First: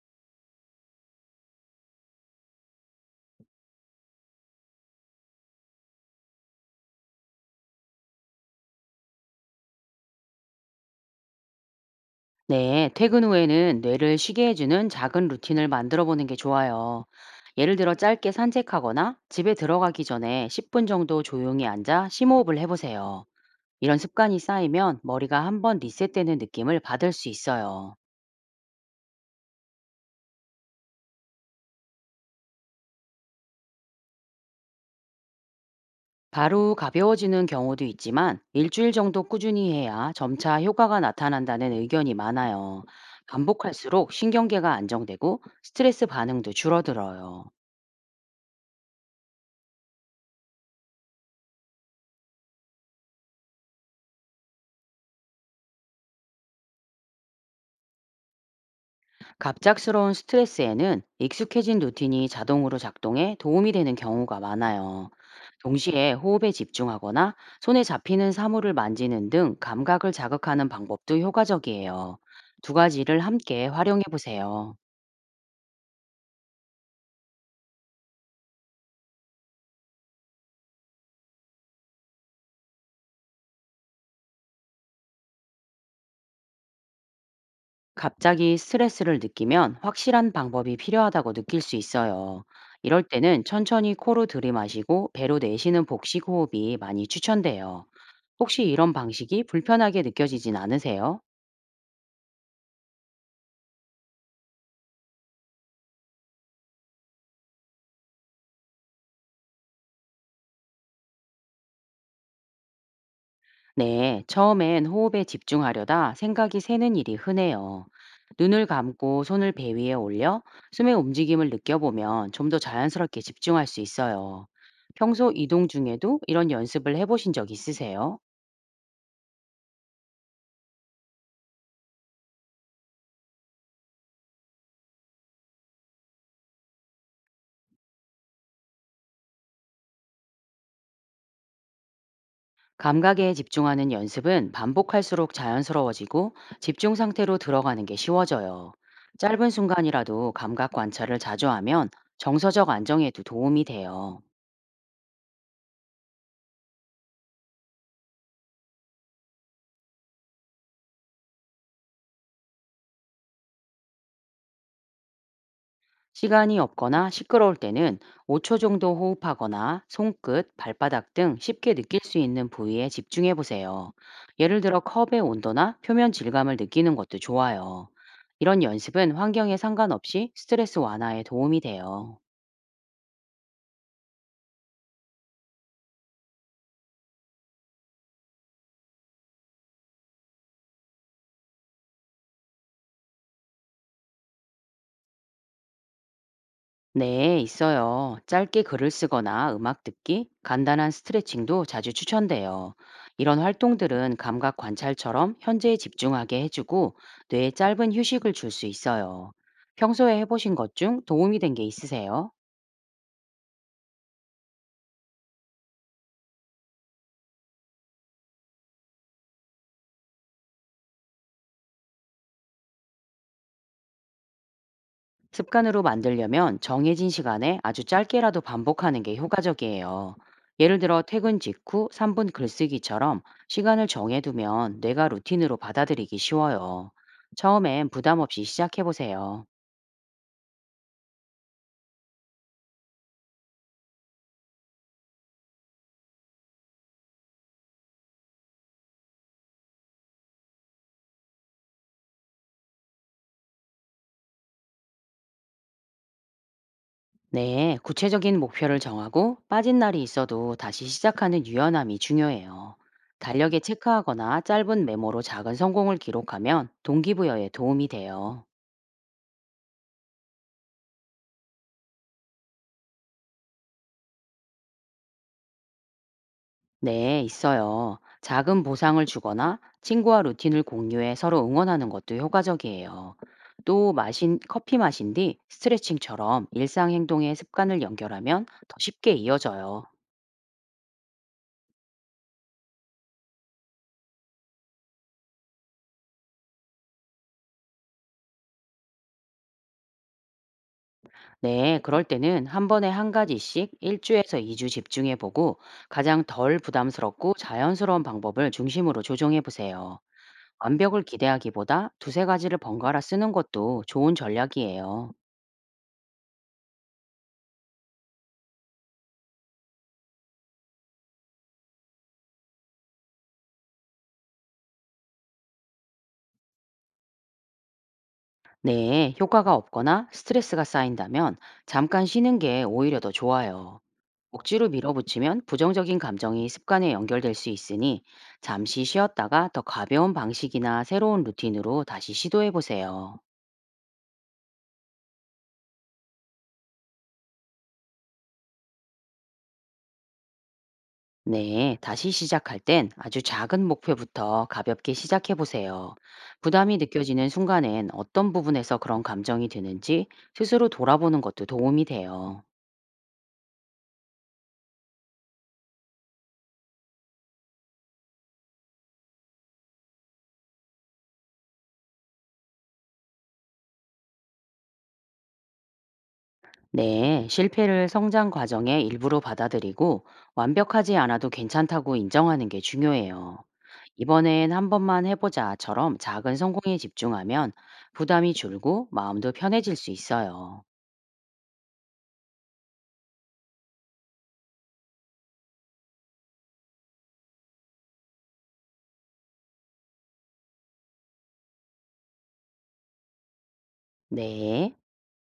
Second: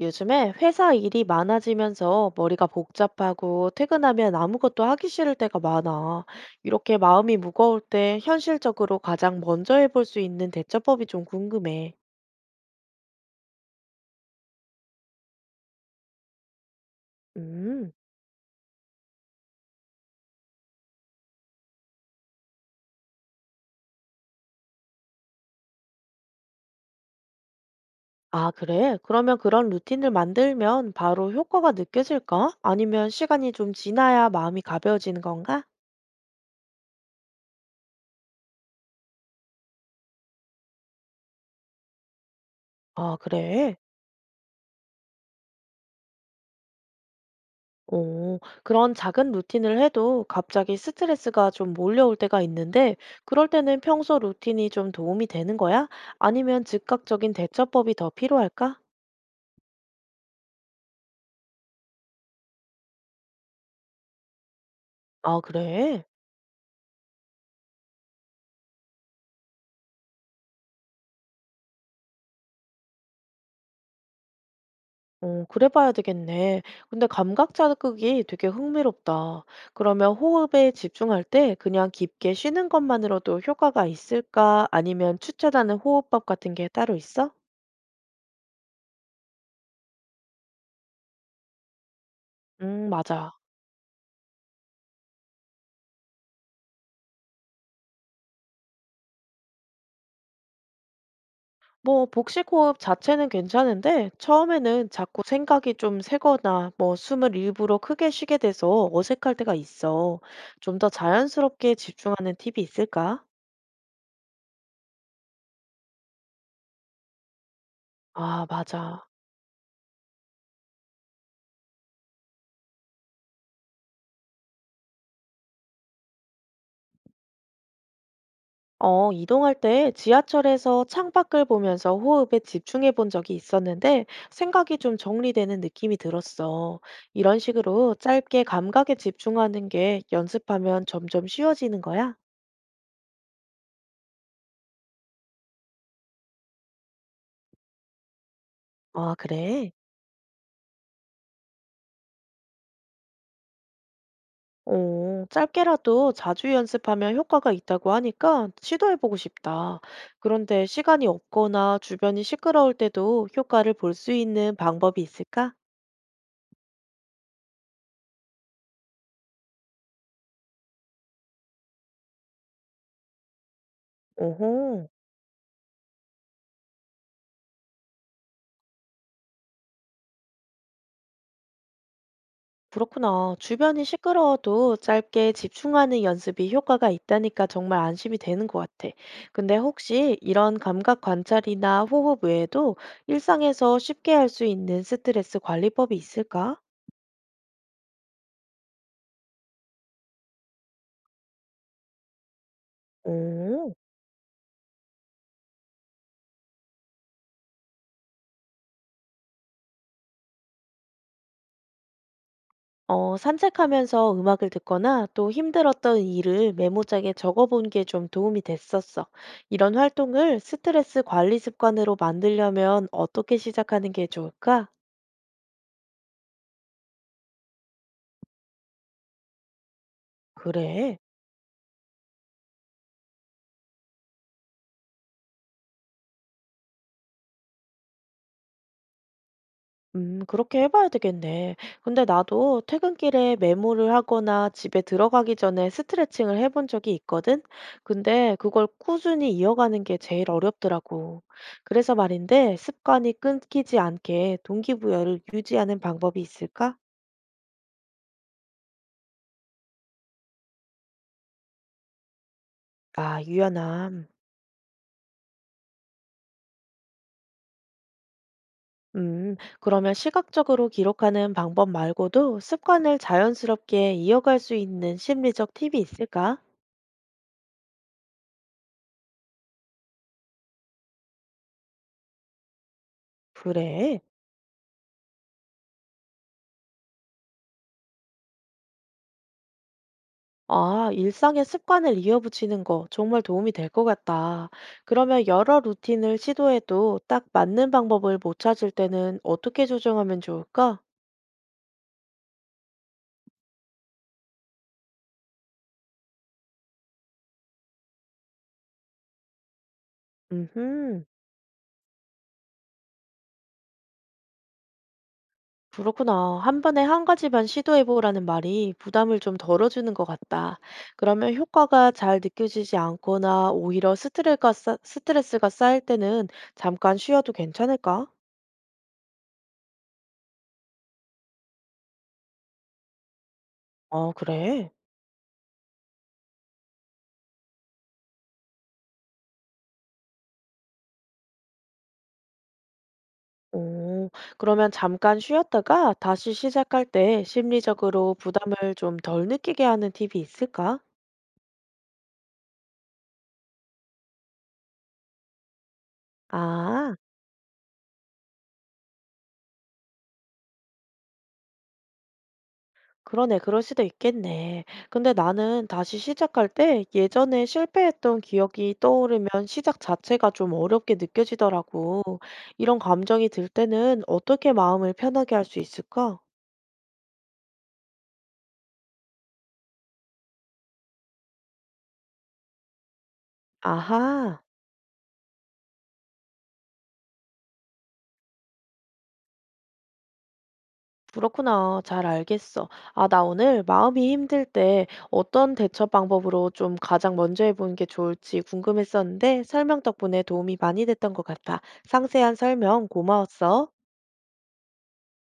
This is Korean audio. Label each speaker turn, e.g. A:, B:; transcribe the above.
A: 요즘에 회사 일이 많아지면서 머리가 복잡하고 퇴근하면 아무것도 하기 싫을 때가 많아. 이렇게 마음이 무거울 때 현실적으로 가장 먼저 해볼 수 있는 대처법이 좀 궁금해.
B: 네, 퇴근 후에는 뇌를 쉬게 해주는 작은 루틴을 만들어 보는 게 좋아요. 예를
A: 음,
B: 들어 짧게 산책하거나 집에 들어가기 전에 10분 정도 조용히 앉아 심호흡을 해보세요. 이런 습관이 쌓이면 머리가 한번 리셋되는 느낌을 받을 수 있어요.
A: 아, 그래? 그러면 그런 루틴을 만들면 바로 효과가 느껴질까? 아니면 시간이 좀 지나야 마음이 가벼워지는 건가?
B: 바로 가벼워지는 경우도 있지만 일주일 정도 꾸준히 해야 점차 효과가 나타난다는 의견이 많아요.
A: 아, 그래?
B: 반복할수록 신경계가 안정되고 스트레스 반응도 줄어들어요.
A: 오, 그런 작은 루틴을 해도 갑자기 스트레스가 좀 몰려올 때가 있는데, 그럴 때는 평소 루틴이 좀 도움이 되는 거야? 아니면 즉각적인 대처법이 더 필요할까?
B: 갑작스러운 스트레스에는 익숙해진 루틴이 자동으로 작동해 도움이 되는 경우가 많아요.
A: 아, 그래?
B: 동시에 호흡에 집중하거나 손에 잡히는 사물을 만지는 등 감각을 자극하는 방법도 효과적이에요. 두 가지를 함께 활용해 보세요.
A: 어, 그래 봐야 되겠네. 근데 감각 자극이 되게 흥미롭다. 그러면 호흡에 집중할 때 그냥 깊게 쉬는 것만으로도 효과가 있을까? 아니면 추천하는 호흡법 같은 게 따로 있어?
B: 갑자기 스트레스를 느끼면 확실한 방법이 필요하다고 느낄 수 있어요. 이럴
A: 맞아.
B: 때는 천천히 코로 들이마시고 배로 내쉬는 복식 호흡이 많이 추천돼요. 혹시 이런 방식이 불편하게 느껴지진 않으세요?
A: 뭐 복식호흡 자체는 괜찮은데 처음에는 자꾸 생각이 좀 새거나 뭐 숨을 일부러 크게 쉬게 돼서 어색할 때가 있어. 좀 더 자연스럽게 집중하는 팁이 있을까?
B: 네, 처음엔 호흡에 집중하려다 생각이 새는 일이 흔해요.
A: 아,
B: 눈을
A: 맞아.
B: 감고 손을 배 위에 올려 숨의 움직임을 느껴보면 좀 더 자연스럽게 집중할 수 있어요. 평소 이동 중에도 이런 연습을 해보신 적 있으세요?
A: 어, 이동할 때 지하철에서 창밖을 보면서 호흡에 집중해 본 적이 있었는데 생각이 좀 정리되는 느낌이 들었어. 이런 식으로 짧게 감각에 집중하는 게 연습하면 점점 쉬워지는 거야?
B: 감각에 집중하는 연습은 반복할수록 자연스러워지고 집중 상태로 들어가는 게 쉬워져요.
A: 아,
B: 짧은
A: 그래?
B: 순간이라도 감각 관찰을 자주 하면 정서적 안정에도 도움이 돼요.
A: 어, 짧게라도 자주 연습하면 효과가 있다고 하니까 시도해보고 싶다. 그런데 시간이 없거나 주변이 시끄러울 때도 효과를 볼 수 있는 방법이 있을까?
B: 시간이 없거나 시끄러울 때는 5초 정도 호흡하거나 손끝, 발바닥 등 쉽게 느낄 수 있는 부위에 집중해 보세요. 예를 들어
A: 오호,
B: 컵의 온도나 표면 질감을 느끼는 것도 좋아요. 이런 연습은 환경에 상관없이 스트레스 완화에 도움이 돼요.
A: 그렇구나. 주변이 시끄러워도 짧게 집중하는 연습이 효과가 있다니까 정말 안심이 되는 것 같아. 근데 혹시 이런 감각 관찰이나 호흡 외에도 일상에서 쉽게 할 수 있는 스트레스 관리법이 있을까?
B: 네, 있어요. 짧게 글을 쓰거나 음악 듣기, 간단한 스트레칭도 자주 추천돼요. 이런
A: 오.
B: 활동들은 감각 관찰처럼 현재에 집중하게 해주고 뇌에 짧은 휴식을 줄 수 있어요. 평소에 해보신 것 중 도움이 된 게 있으세요?
A: 어, 산책하면서 음악을 듣거나 또 힘들었던 일을 메모장에 적어본 게 좀 도움이 됐었어. 이런 활동을 스트레스 관리 습관으로 만들려면 어떻게 시작하는 게 좋을까?
B: 습관으로 만들려면 정해진 시간에 아주 짧게라도 반복하는 게 효과적이에요. 예를
A: 그래.
B: 들어 퇴근 직후 3분 글쓰기처럼 시간을 정해두면 뇌가 루틴으로 받아들이기 쉬워요. 처음엔 부담 없이 시작해보세요.
A: 그렇게 해봐야 되겠네. 근데 나도 퇴근길에 메모를 하거나 집에 들어가기 전에 스트레칭을 해본 적이 있거든? 근데 그걸 꾸준히 이어가는 게 제일 어렵더라고. 그래서 말인데 습관이 끊기지 않게 동기부여를 유지하는 방법이 있을까?
B: 네, 구체적인 목표를 정하고 빠진 날이 있어도 다시 시작하는 유연함이 중요해요.
A: 아,
B: 달력에
A: 유연함.
B: 체크하거나 짧은 메모로 작은 성공을 기록하면 동기부여에 도움이 돼요.
A: 그러면 시각적으로 기록하는 방법 말고도 습관을 자연스럽게 이어갈 수 있는 심리적 팁이 있을까?
B: 네, 있어요. 작은 보상을 주거나 친구와 루틴을 공유해 서로 응원하는 것도 효과적이에요. 또
A: 그래.
B: 마신 커피 마신 뒤 스트레칭처럼 일상 행동에 습관을 연결하면 더 쉽게 이어져요.
A: 아, 일상의 습관을 이어붙이는 거 정말 도움이 될 것 같다. 그러면 여러 루틴을 시도해도 딱 맞는 방법을 못 찾을 때는 어떻게 조정하면 좋을까?
B: 네, 그럴 때는 한 번에 한 가지씩 1주에서 2주 집중해 보고 가장 덜 부담스럽고 자연스러운 방법을 중심으로 조정해 보세요. 완벽을
A: 음흠.
B: 기대하기보다 두세 가지를 번갈아 쓰는 것도 좋은 전략이에요.
A: 그렇구나. 한 번에 한 가지만 시도해 보라는 말이 부담을 좀 덜어주는 것 같다. 그러면 효과가 잘 느껴지지 않거나 오히려 스트레스가, 스트레스가 쌓일 때는 잠깐 쉬어도 괜찮을까?
B: 네, 효과가 없거나 스트레스가 쌓인다면 잠깐 쉬는 게 오히려 더 좋아요.
A: 어,
B: 억지로
A: 그래.
B: 밀어붙이면 부정적인 감정이 습관에 연결될 수 있으니 잠시 쉬었다가 더 가벼운 방식이나 새로운 루틴으로 다시 시도해 보세요.
A: 오, 그러면 잠깐 쉬었다가 다시 시작할 때 심리적으로 부담을 좀 덜 느끼게 하는 팁이 있을까?
B: 네, 다시 시작할 땐 아주 작은 목표부터 가볍게 시작해 보세요. 부담이
A: 아.
B: 느껴지는 순간엔 어떤 부분에서 그런 감정이 드는지 스스로 돌아보는 것도 도움이 돼요.
A: 그러네, 그럴 수도 있겠네. 근데 나는 다시 시작할 때 예전에 실패했던 기억이 떠오르면 시작 자체가 좀 어렵게 느껴지더라고. 이런 감정이 들 때는 어떻게 마음을 편하게 할 수 있을까?
B: 네, 실패를 성장 과정의 일부로 받아들이고 완벽하지 않아도 괜찮다고 인정하는 게 중요해요.
A: 아하,
B: 이번엔 한 번만 해보자처럼 작은 성공에 집중하면 부담이 줄고 마음도 편해질 수 있어요.
A: 그렇구나. 잘 알겠어. 아, 나 오늘 마음이 힘들 때 어떤 대처 방법으로 좀 가장 먼저 해보는 게 좋을지 궁금했었는데 설명 덕분에 도움이 많이 됐던 것 같아. 상세한 설명 고마웠어.
B: 네.